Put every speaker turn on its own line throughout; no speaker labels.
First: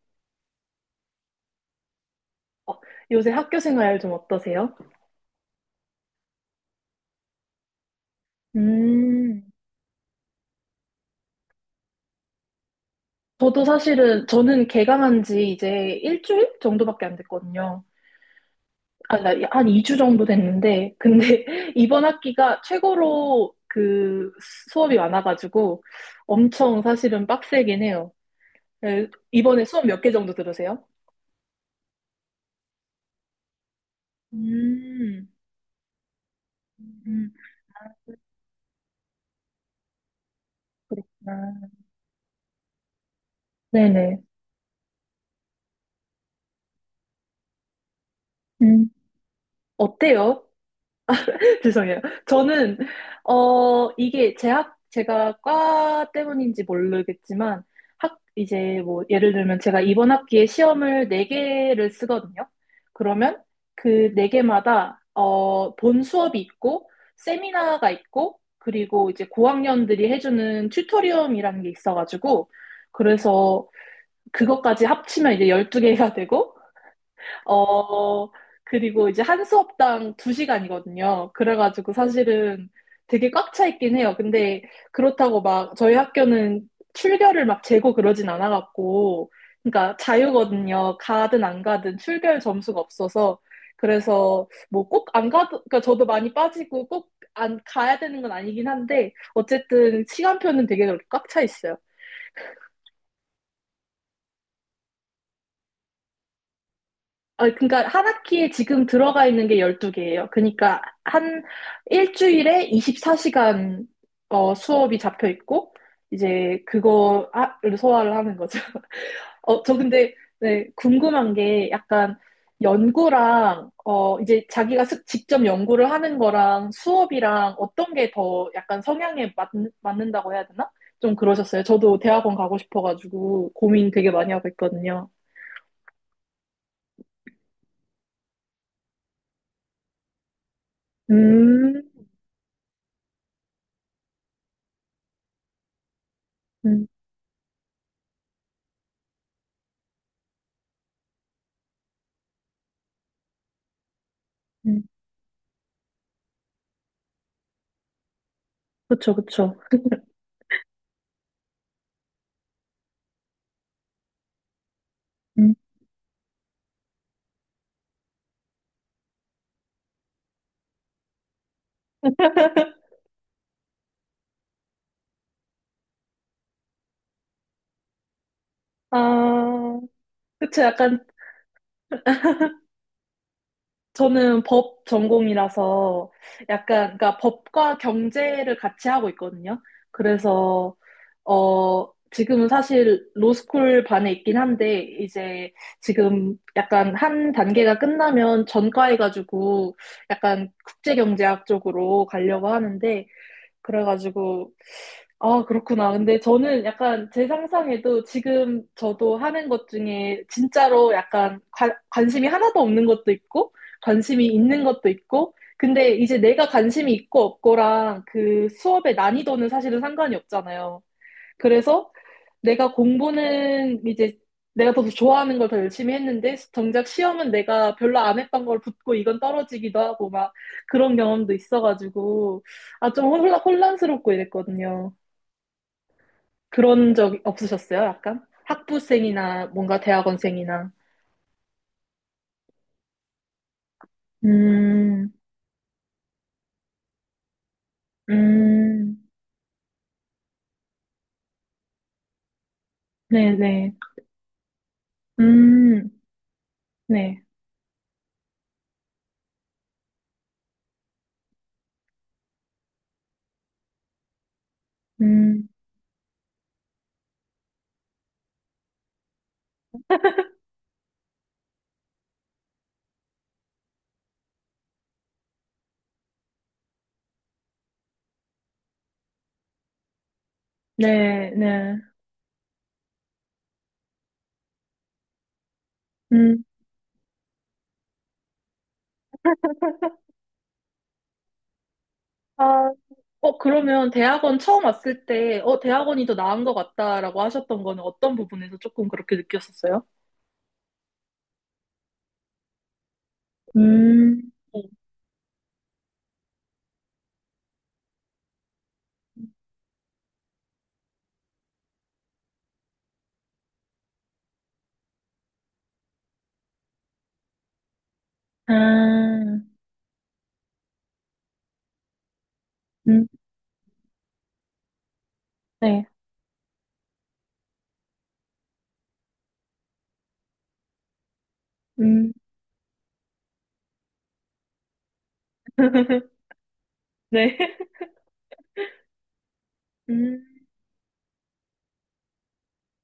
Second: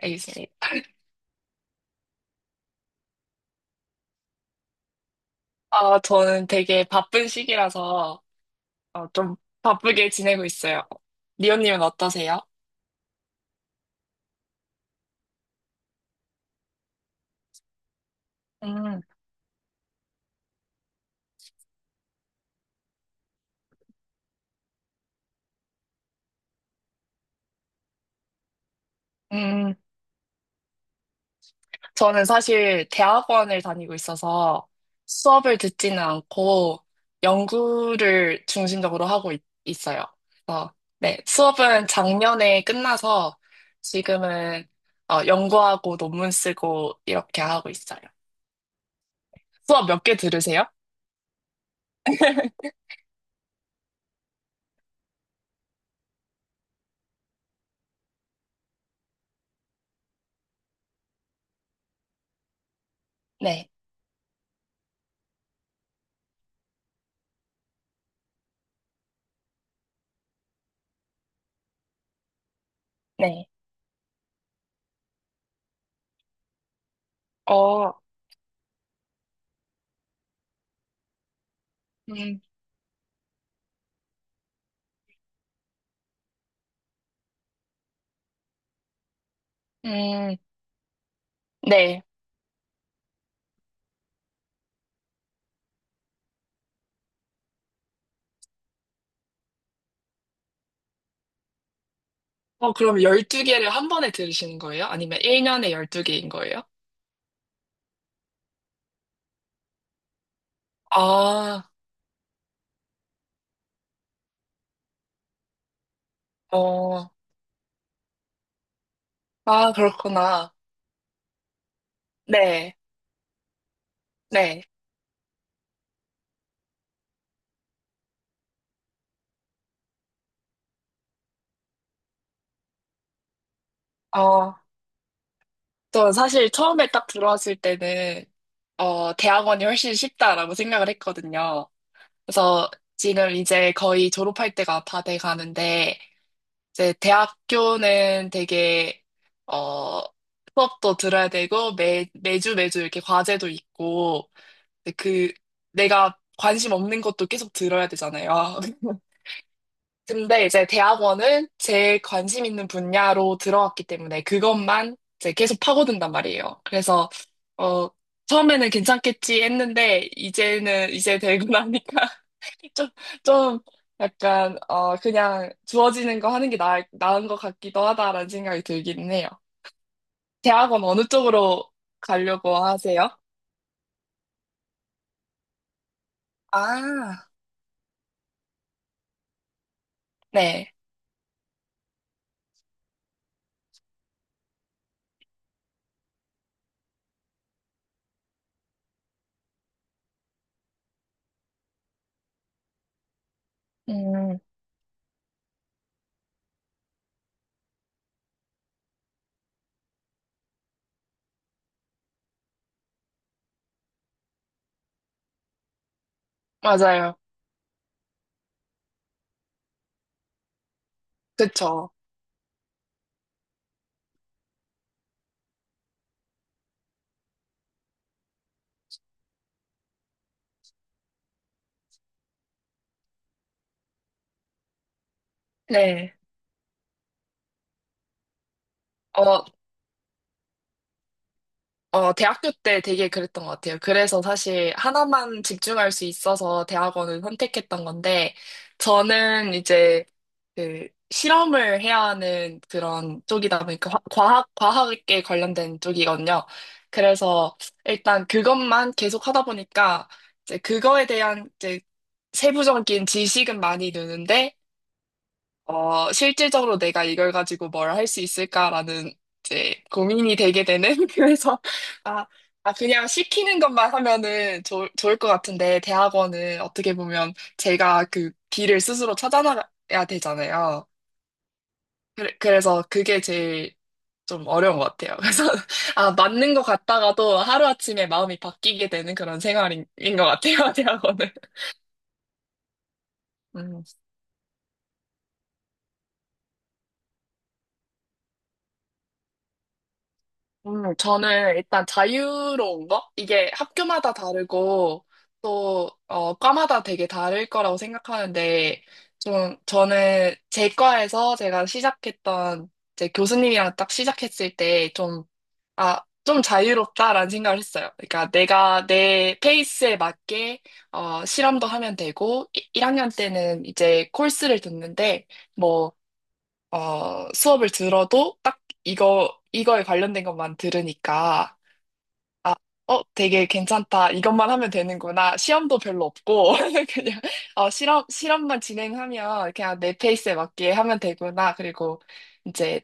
알겠습니다.
어, 요새 학교 생활 좀 어떠세요?
저는 되게 바쁜 시기라서 좀
음,
바쁘게 지내고 있어요. 리오님은 어떠세요?
저도 사실은 저는 개강한 지 이제 1주일 정도밖에 안 됐거든요.
음,
아, 나 한 2주 정도 됐는데 근데 이번 학기가 최고로 그 수업이 많아가지고 엄청 사실은 빡세긴 해요. 네, 이번에
음,
수업 몇 개 정도 들으세요?
저는 사실 대학원을 다니고 있어서
음,
수업을 듣지는 않고
음,
연구를 중심적으로 하고 있, 어요. 그래서, 네,
그렇구나.
수업은 작년에 끝나서
네네.
지금은 연구하고 논문 쓰고 이렇게 하고 있어요.
음,
수업 몇 개
어때요?
들으세요?
죄송해요. 저는, 어, 이게 제가 과 때문인지 모르겠지만, 이제 뭐, 예를 들면 제가 이번 학기에 시험을 네개를 쓰거든요. 그러면
네,
그 네개마다 어, 본 수업이 있고, 세미나가 있고, 그리고 이제 고학년들이 해주는 튜토리엄이라는 게 있어가지고,
네.
그래서 그것까지 합치면 이제 12개가 되고,
어,
어, 그리고 이제 한 수업당 두시간이거든요. 그래가지고
음,
사실은 되게 꽉 차 있긴 해요. 근데 그렇다고 막 저희 학교는 출결을 막 재고 그러진 않아갖고, 그러니까
음.
자유거든요. 가든 안 가든
네.
출결 점수가 없어서. 그래서 뭐 꼭 안 가도, 그러니까 저도 많이 빠지고 꼭 안 가야 되는 건 아니긴 한데, 어쨌든 시간표는 되게 그렇게 꽉 차 있어요.
그럼 12개를 한 번에 들으시는 거예요? 아니면 1년에 12개인 거예요?
아, 그러니까 한 학기에 지금 들어가 있는 게 12개예요. 그러니까 한
아,
일주일에 24시간 어, 수업이 잡혀 있고 이제
어,
그거를 소화를 하는 거죠. 어, 저 근데
그렇구나.
네, 궁금한 게 약간
네,
연구랑 어, 이제
네.
자기가 직접 연구를 하는 거랑 수업이랑 어떤 게 더 약간 성향에 맞, 맞는다고 해야 되나? 좀 그러셨어요. 저도 대학원 가고 싶어가지고 고민 되게 많이 하고
어,
있거든요.
저 사실 처음에 딱 들어왔을 때는, 대학원이 훨씬 쉽다라고 생각을 했거든요.
음,
그래서 지금 이제 거의 졸업할 때가 다 돼 가는데,
음,
이제 대학교는 되게, 어, 수업도 들어야 되고, 매주 매주 이렇게 과제도 있고,
음.
근데 그 내가 관심 없는 것도 계속 들어야 되잖아요.
그쵸, 그쵸.
근데 이제 대학원은 제 관심 있는 분야로 들어왔기 때문에 그것만 이제
음.
계속 파고든단 말이에요. 그래서 어 처음에는 괜찮겠지 했는데 이제는 이제 되고 나니까 좀, 좀 약간 그냥 주어지는 거 하는 게 나은 것 같기도 하다라는 생각이 들긴 해요.
아, 그쵸.
대학원 어느
약간
쪽으로 가려고 하세요?
저는 법 전공이라서 약간, 그러니까
아,
법과 경제를 같이 하고 있거든요.
네.
그래서, 어, 지금은 사실 로스쿨 반에 있긴 한데, 이제 지금 약간 한 단계가 끝나면 전과해가지고 약간 국제경제학 쪽으로 가려고 하는데,
음,
그래가지고 아, 그렇구나. 근데 저는 약간 제 상상에도 지금 저도 하는 것 중에 진짜로 약간 관심이 하나도 없는 것도 있고, 관심이 있는 것도 있고, 근데 이제 내가 관심이
맞아요.
있고 없고랑 그 수업의 난이도는 사실은 상관이 없잖아요.
그쵸.
그래서 내가 공부는 이제 내가 더 좋아하는 걸 더 열심히 했는데, 정작 시험은 내가 별로 안 했던 걸 붙고 이건 떨어지기도 하고 막 그런 경험도 있어가지고, 아, 좀 혼란스럽고 이랬거든요.
네.
그런 적 없으셨어요? 약간?
어,
학부생이나 뭔가 대학원생이나.
대학교 때 되게 그랬던 것 같아요. 그래서 사실
음,
하나만 집중할 수 있어서 대학원을 선택했던 건데,
음,
저는 이제 그 실험을 해야 하는 그런 쪽이다
네네.
보니까 과학에 관련된
음,
쪽이거든요.
네.
그래서 일단 그것만 계속 하다 보니까 이제 그거에 대한 이제 세부적인 지식은 많이 느는데,
음,
실질적으로 내가 이걸 가지고 뭘 할 수 있을까라는 이제 고민이 되게 되는 그래서 아, 아 그냥 시키는 것만 하면은 좋을 것 같은데 대학원은 어떻게 보면 제가 그 길을 스스로 찾아나가야 되잖아요.
네네.
그래, 그래서 그게 제일 좀 어려운 것 같아요. 그래서 아
음,
맞는 것 같다가도 하루아침에 마음이 바뀌게 되는 그런 생활인 것 같아요, 대학원은.
아, 어,
음.
그러면 대학원 처음 왔을 때, 어, 대학원이 더 나은 것 같다라고 하셨던 거는 어떤 부분에서 조금 그렇게 느꼈었어요?
저는 일단 자유로운 거? 이게 학교마다
음, 네.
다르고 또 과마다 되게 다를 거라고 생각하는데 좀 저는 제 과에서 제가 시작했던 제 교수님이랑 딱 시작했을 때 좀, 아, 좀 자유롭다라는 생각을 했어요. 그러니까
아,
내가 내 페이스에 맞게 실험도 하면 되고, 1학년 때는 이제 코र्스를 듣는데
네.
뭐 수업을 들어도 딱 이거에 관련된 것만 들으니까,
음,
아, 되게 괜찮다. 이것만 하면 되는구나. 시험도 별로 없고, 그냥,
네.
실험만 진행하면 그냥 내 페이스에
음,
맞게 하면 되구나. 그리고 이제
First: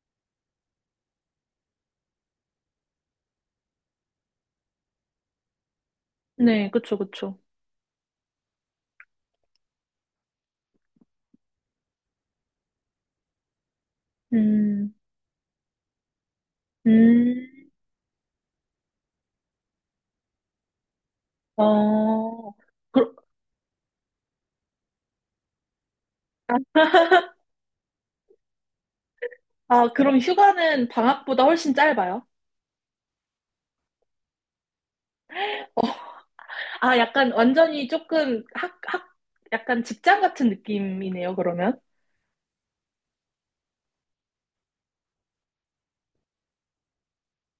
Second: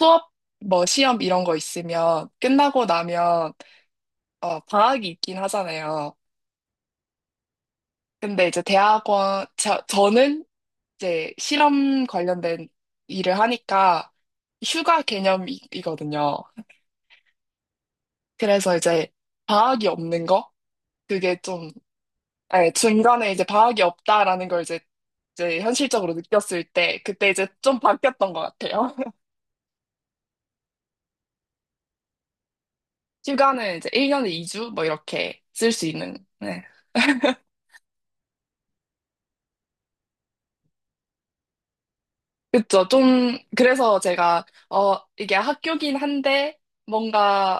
수업, 뭐 시험 이런 거 있으면 끝나고 나면, 방학이 있긴 하잖아요.
네. 그쵸, 그쵸.
근데 이제 대학원, 저는 이제 실험 관련된 일을 하니까
음,
휴가 개념이거든요.
음,
그래서 이제 과학이 없는 거? 그게 좀,
어,
예,
그,
중간에 이제 과학이 없다라는 걸 이제, 이제 현실적으로 느꼈을 때, 그때 이제 좀 바뀌었던 것 같아요.
아, 그럼 휴가는 방학보다 훨씬 짧아요?
휴가는 이제 1년에 2주? 뭐 이렇게 쓸 수
어,
있는, 네.
아, 약간 완전히 조금 약간 직장 같은 느낌이네요, 그러면.
그쵸. 좀, 그래서 제가, 이게 학교긴 한데, 뭔가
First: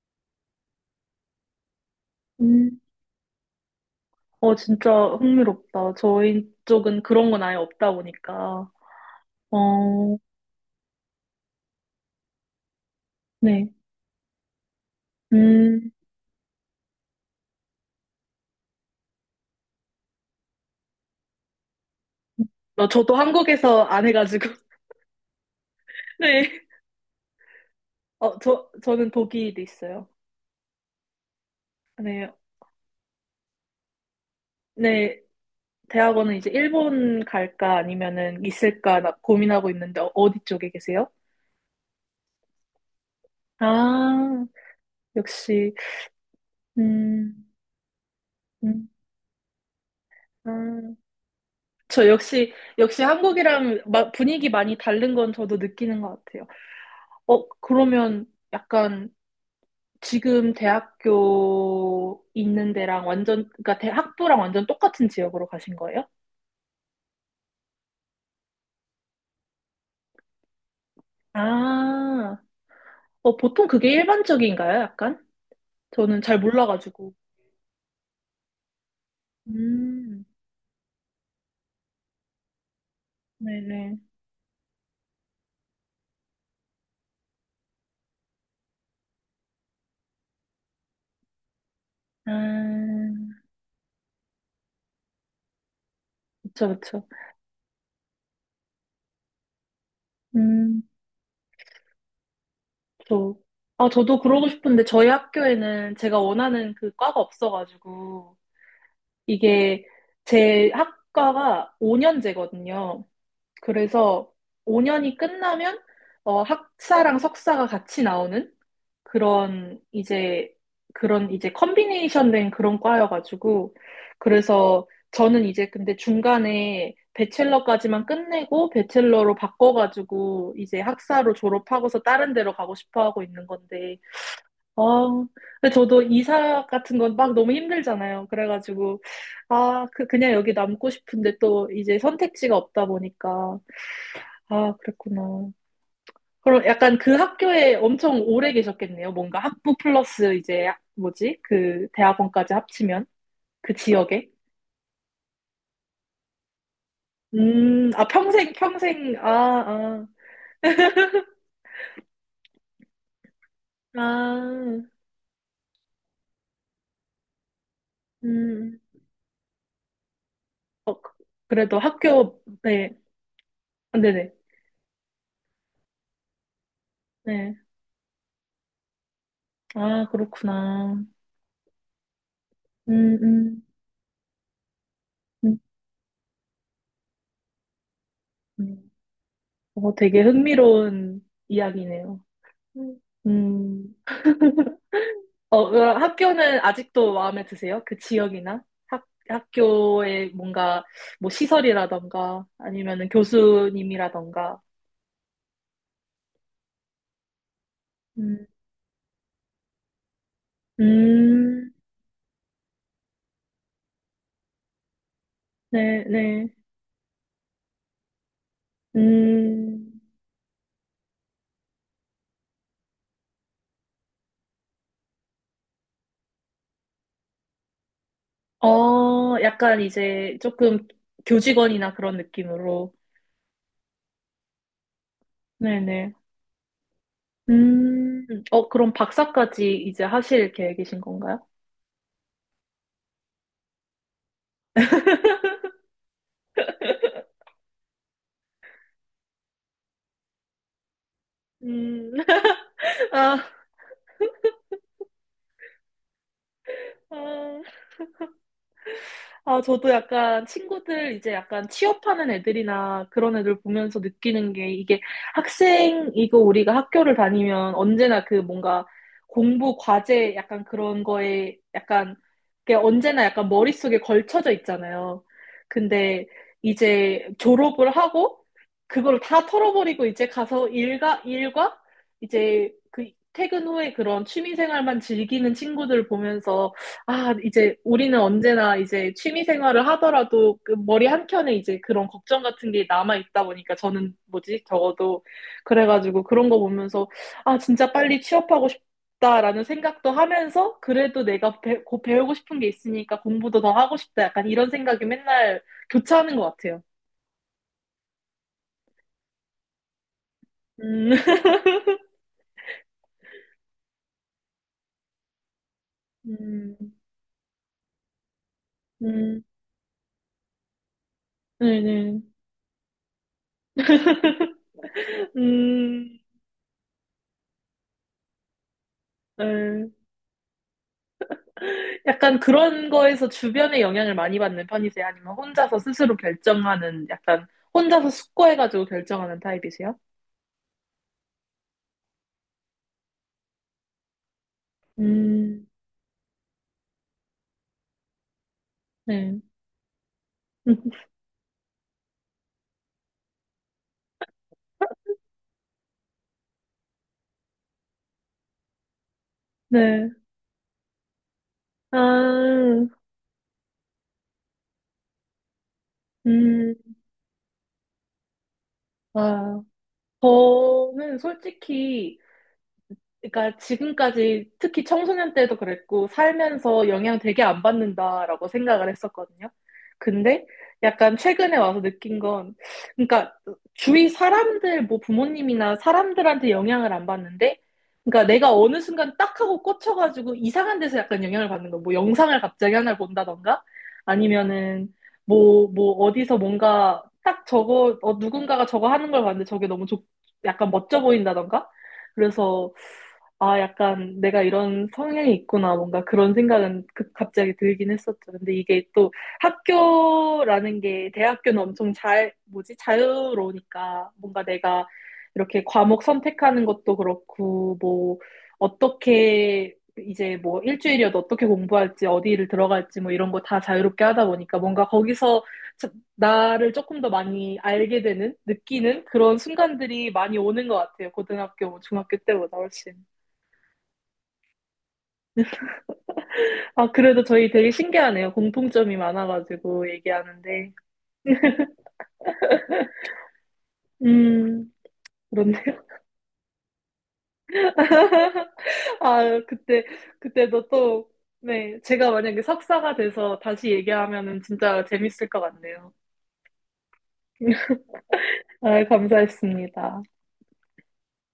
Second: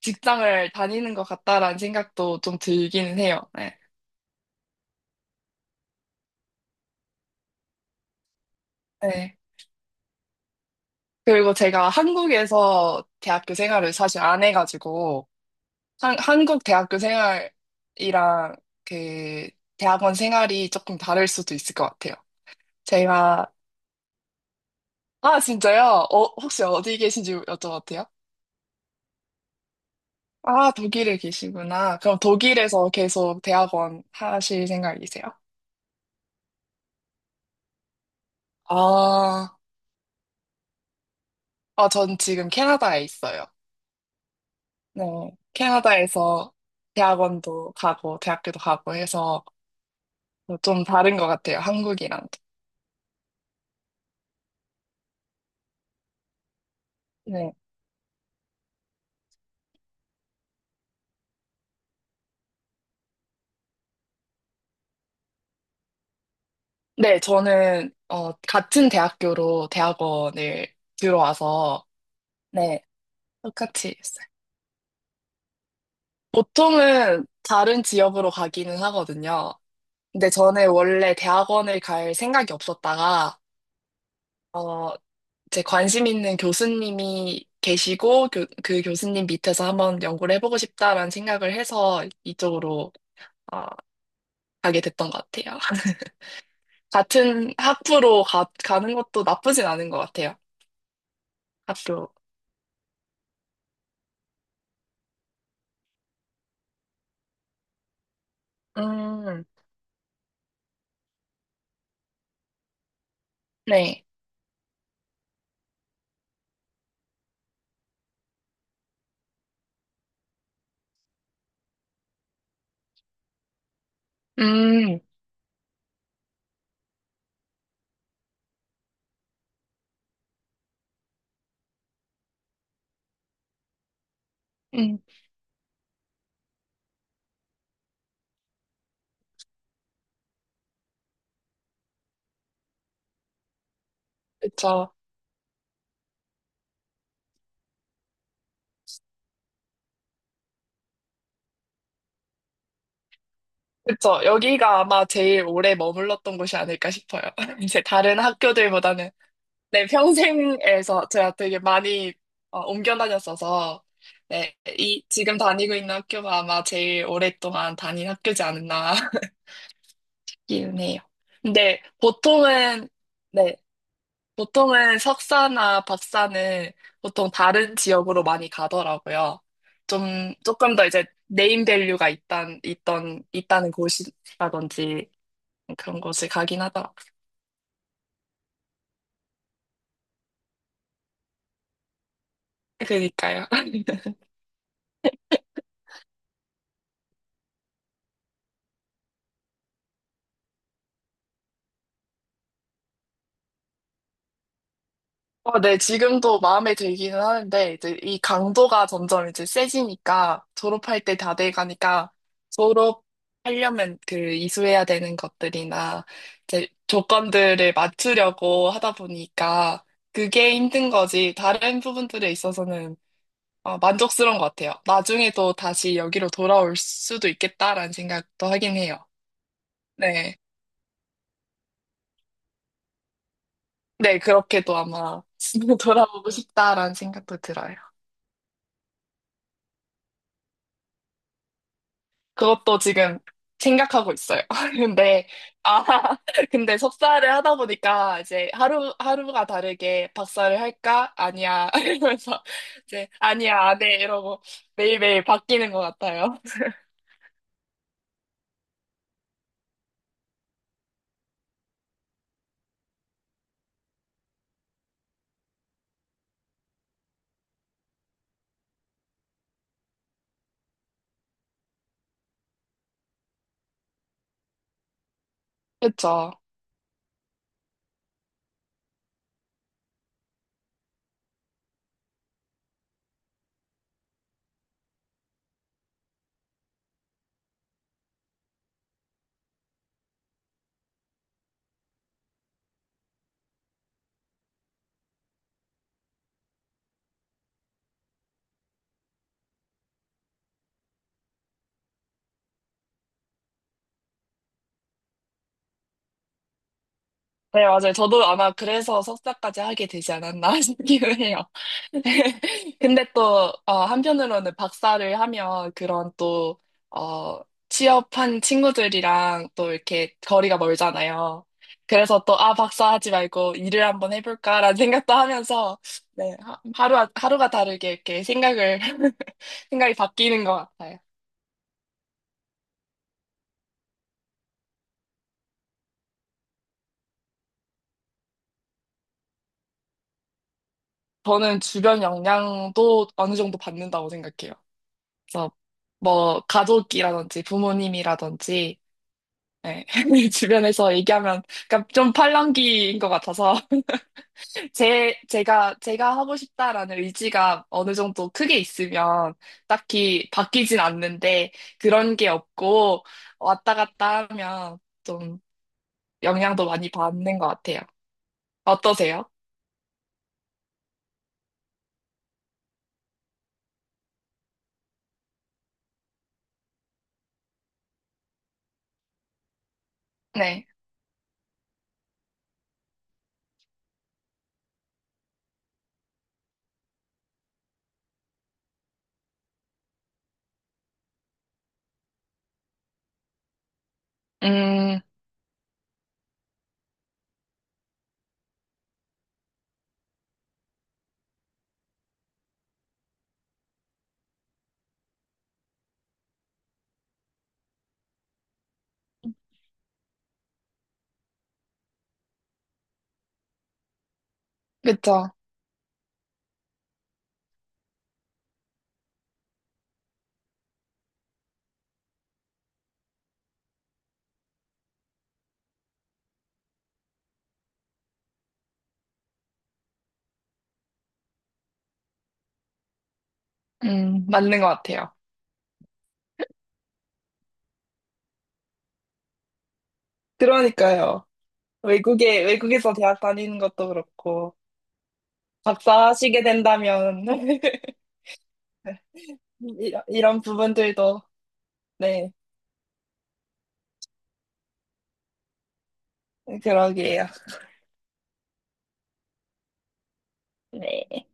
직장을 다니는 것 같다라는 생각도 좀
음,
들기는 해요. 네.
어, 진짜 흥미롭다. 저희 쪽은 그런 건 아예 없다 보니까.
네.
어,
그리고 제가 한국에서 대학교
네.
생활을 사실 안 해가지고,
음,
한국 대학교 생활이랑 그 대학원 생활이 조금 다를 수도 있을 것 같아요.
어, 저도
제가,
한국에서 안 해가지고.
아, 진짜요?
네.
혹시 어디 계신지 여쭤봐도 돼요?
어, 저는 독일에 있어요.
아, 독일에 계시구나. 그럼
네.
독일에서 계속 대학원 하실
네.
생각이세요?
대학원은 이제 일본 갈까 아니면은 있을까 나
아,
고민하고 있는데 어디 쪽에 계세요?
전 지금 캐나다에 있어요.
아,
네,
역시
캐나다에서
음,
대학원도 가고 대학교도
음,
가고 해서
아,
좀 다른 것 같아요,
저
한국이랑.
역시, 역시 한국이랑 분위기 많이 다른 건 저도 느끼는 것 같아요. 어, 그러면 약간 지금 대학교 있는 데랑 완전, 그러니까 대, 학부랑 완전 똑같은 지역으로 가신 거예요?
네, 저는 같은 대학교로 대학원을 들어와서
아,
네,
어, 보통 그게
똑같이 했어요.
일반적인가요? 약간? 저는 잘 몰라가지고.
보통은 다른 지역으로 가기는 하거든요.
음,
근데 저는 원래 대학원을 갈 생각이 없었다가
네네.
어, 제 관심 있는 교수님이 계시고 그 교수님 밑에서 한번 연구를 해보고 싶다라는 생각을 해서 이쪽으로
아,
어, 가게 됐던 것 같아요.
그쵸, 그쵸.
같은 학부로 가는 것도 나쁘진 않은 것 같아요.
음.
학교.
저, 아, 저도 그러고 싶은데 저희 학교에는 제가 원하는 그 과가 없어가지고
음,
이게 제 학과가 5년제거든요.
네.
그래서 5년이 끝나면 어, 학사랑 석사가 같이 나오는 그런 이제 그런 이제 컨비네이션 된 그런 과여가지고 그래서
음,
저는 이제 근데 중간에 배첼러까지만 끝내고 배첼러로 바꿔가지고 이제 학사로 졸업하고서 다른 데로 가고 싶어 하고 있는 건데 아,
음,
근데 저도 이사 같은 건 막 너무 힘들잖아요. 그래가지고, 아, 그냥 여기 남고 싶은데 또 이제 선택지가 없다 보니까. 아,
그쵸.
그랬구나. 그럼 약간 그 학교에 엄청 오래 계셨겠네요. 뭔가 학부 플러스 이제, 뭐지? 그 대학원까지 합치면? 그
그쵸.
지역에?
여기가 아마 제일 오래 머물렀던 곳이 아닐까 싶어요. 이제
아,
다른
평생,
학교들보다는.
평생, 아,
네,
아,
평생에서 제가 되게 많이 옮겨 다녔어서, 네,
아,
지금 다니고 있는 학교가 아마 제일 오랫동안 다닌 학교지
음,
않았나 기운해요.
그래도
근데
학교,
보통은,
네,
네,
아, 네네,
보통은 석사나 박사는 보통
네.
다른 지역으로 많이 가더라고요.
아,
좀, 조금 더
그렇구나.
이제 네임 밸류가
음, 음,
있다는 곳이라든지
음.
그런 곳을 가긴 하더라고요.
음. 어, 되게 흥미로운 이야기네요. 음.
그니까요.
음, 어, 그럼 학교는 아직도 마음에 드세요? 그 지역이나 학, 학교의 뭔가 뭐 시설이라던가 아니면은 교수님이라던가.
네, 지금도 마음에 들기는 하는데, 이제 이
음,
강도가 점점 이제 세지니까, 졸업할 때 다
음,
돼가니까, 졸업하려면 그 이수해야 되는
네,
것들이나,
네.
이제 조건들을 맞추려고 하다 보니까,
음,
그게 힘든 거지, 다른 부분들에 있어서는 만족스러운 것 같아요. 나중에도 다시 여기로 돌아올 수도 있겠다라는 생각도 하긴 해요.
어, 약간
네.
이제 조금 교직원이나 그런 느낌으로.
네, 그렇게도 아마
네네.
돌아오고 싶다라는 생각도 들어요.
음, 어, 그럼 박사까지 이제 하실 계획이신 건가요?
그것도 지금 생각하고 있어요. 근데, 아, 근데 석사를 하다 보니까 이제 하루가 다르게 박사를 할까? 아니야.
음.
이러면서 이제,
아,
아니야, 안 해. 이러고 매일매일 바뀌는 것 같아요.
아, 아, 저도 약간 친구들 이제 약간 취업하는 애들이나 그런 애들 보면서 느끼는 게 이게 학생이고 우리가 학교를 다니면 언제나 그 뭔가 공부 과제 약간 그런 거에 약간 그게 언제나 약간 머릿속에 걸쳐져 있잖아요. 근데
그쵸.
이제 졸업을 하고 그걸 다 털어버리고 이제 가서 일과 일과 이제 그 퇴근 후에 그런 취미 생활만 즐기는 친구들 보면서 아, 이제 우리는 언제나 이제 취미 생활을 하더라도 그 머리 한켠에 이제 그런 걱정 같은 게 남아 있다 보니까 저는 뭐지? 적어도 그래가지고 그런 거 보면서 아, 진짜 빨리 취업하고 싶다라는 생각도 하면서 그래도 내가 곧 배우고 싶은 게 있으니까 공부도 더 하고 싶다. 약간 이런 생각이 맨날 교차하는 것 같아요.
네, 맞아요. 저도 아마 그래서 석사까지 하게 되지 않았나 싶기도
음,
해요. 근데 또, 한편으로는 박사를 하면 그런 또,
음,
어, 취업한
음,
친구들이랑 또 이렇게 거리가 멀잖아요.
네네.
그래서 또, 아, 박사 하지 말고 일을 한번 해볼까라는 생각도 하면서,
음,
네, 하루가 다르게 이렇게 생각을,
네.
생각이 바뀌는 것 같아요.
약간 그런 거에서 주변의 영향을 많이 받는 편이세요? 아니면 혼자서 스스로 결정하는, 약간 혼자서 숙고해가지고 결정하는 타입이세요?
저는 주변 영향도 어느 정도 받는다고 생각해요. 그래서
음,
뭐 가족이라든지 부모님이라든지,
네.
네, 주변에서 얘기하면 그러니까 좀 팔랑귀인 것 같아서 제 제가 제가 하고 싶다라는 의지가 어느 정도 크게 있으면
네.
딱히 바뀌진 않는데
아,
그런 게 없고 왔다 갔다 하면 좀 영향도
음,
많이 받는 것 같아요. 어떠세요?
아. 저는 솔직히 그러니까 지금까지 특히 청소년 때도 그랬고 살면서 영향 되게 안 받는다라고 생각을 했었거든요. 근데
네.
약간 최근에 와서 느낀 건 그러니까 주위 사람들 뭐 부모님이나 사람들한테 영향을 안 받는데 그러니까 내가 어느 순간 딱 하고 꽂혀가지고 이상한 데서 약간 영향을 받는 거. 뭐 영상을 갑자기 하나 를 본다던가 아니면은
음,
뭐 뭐 어디서 뭔가 딱 저거 어, 누군가가 저거 하는 걸 봤는데 저게 너무 좋 약간 멋져 보인다던가 그래서 아, 약간 내가 이런 성향이 있구나. 뭔가 그런 생각은 갑자기 들긴 했었죠. 근데 이게 또 학교라는 게 대학교는 엄청 잘, 뭐지? 자유로우니까 뭔가 내가
그쵸.
이렇게 과목 선택하는 것도 그렇고, 뭐, 어떻게 이제 뭐 일주일이어도 어떻게 공부할지, 어디를 들어갈지 뭐 이런 거 다 자유롭게 하다 보니까 뭔가 거기서 자- 나를 조금 더 많이 알게 되는, 느끼는 그런 순간들이 많이 오는 것 같아요. 고등학교, 뭐 중학교 때보다 훨씬.
맞는 것 같아요.
아, 그래도 저희 되게 신기하네요. 공통점이 많아가지고 얘기하는데.
그러니까요. 외국에서 대학 다니는 것도 그렇고.
음, 그런데,
박사하시게 된다면
아, 그때,
이런, 이런
그때도 또,
부분들도.
네, 제가
네,
만약에 석사가 돼서 다시 얘기하면은 진짜 재밌을 것 같네요.
그러게요.
아, 감사했습니다.
네.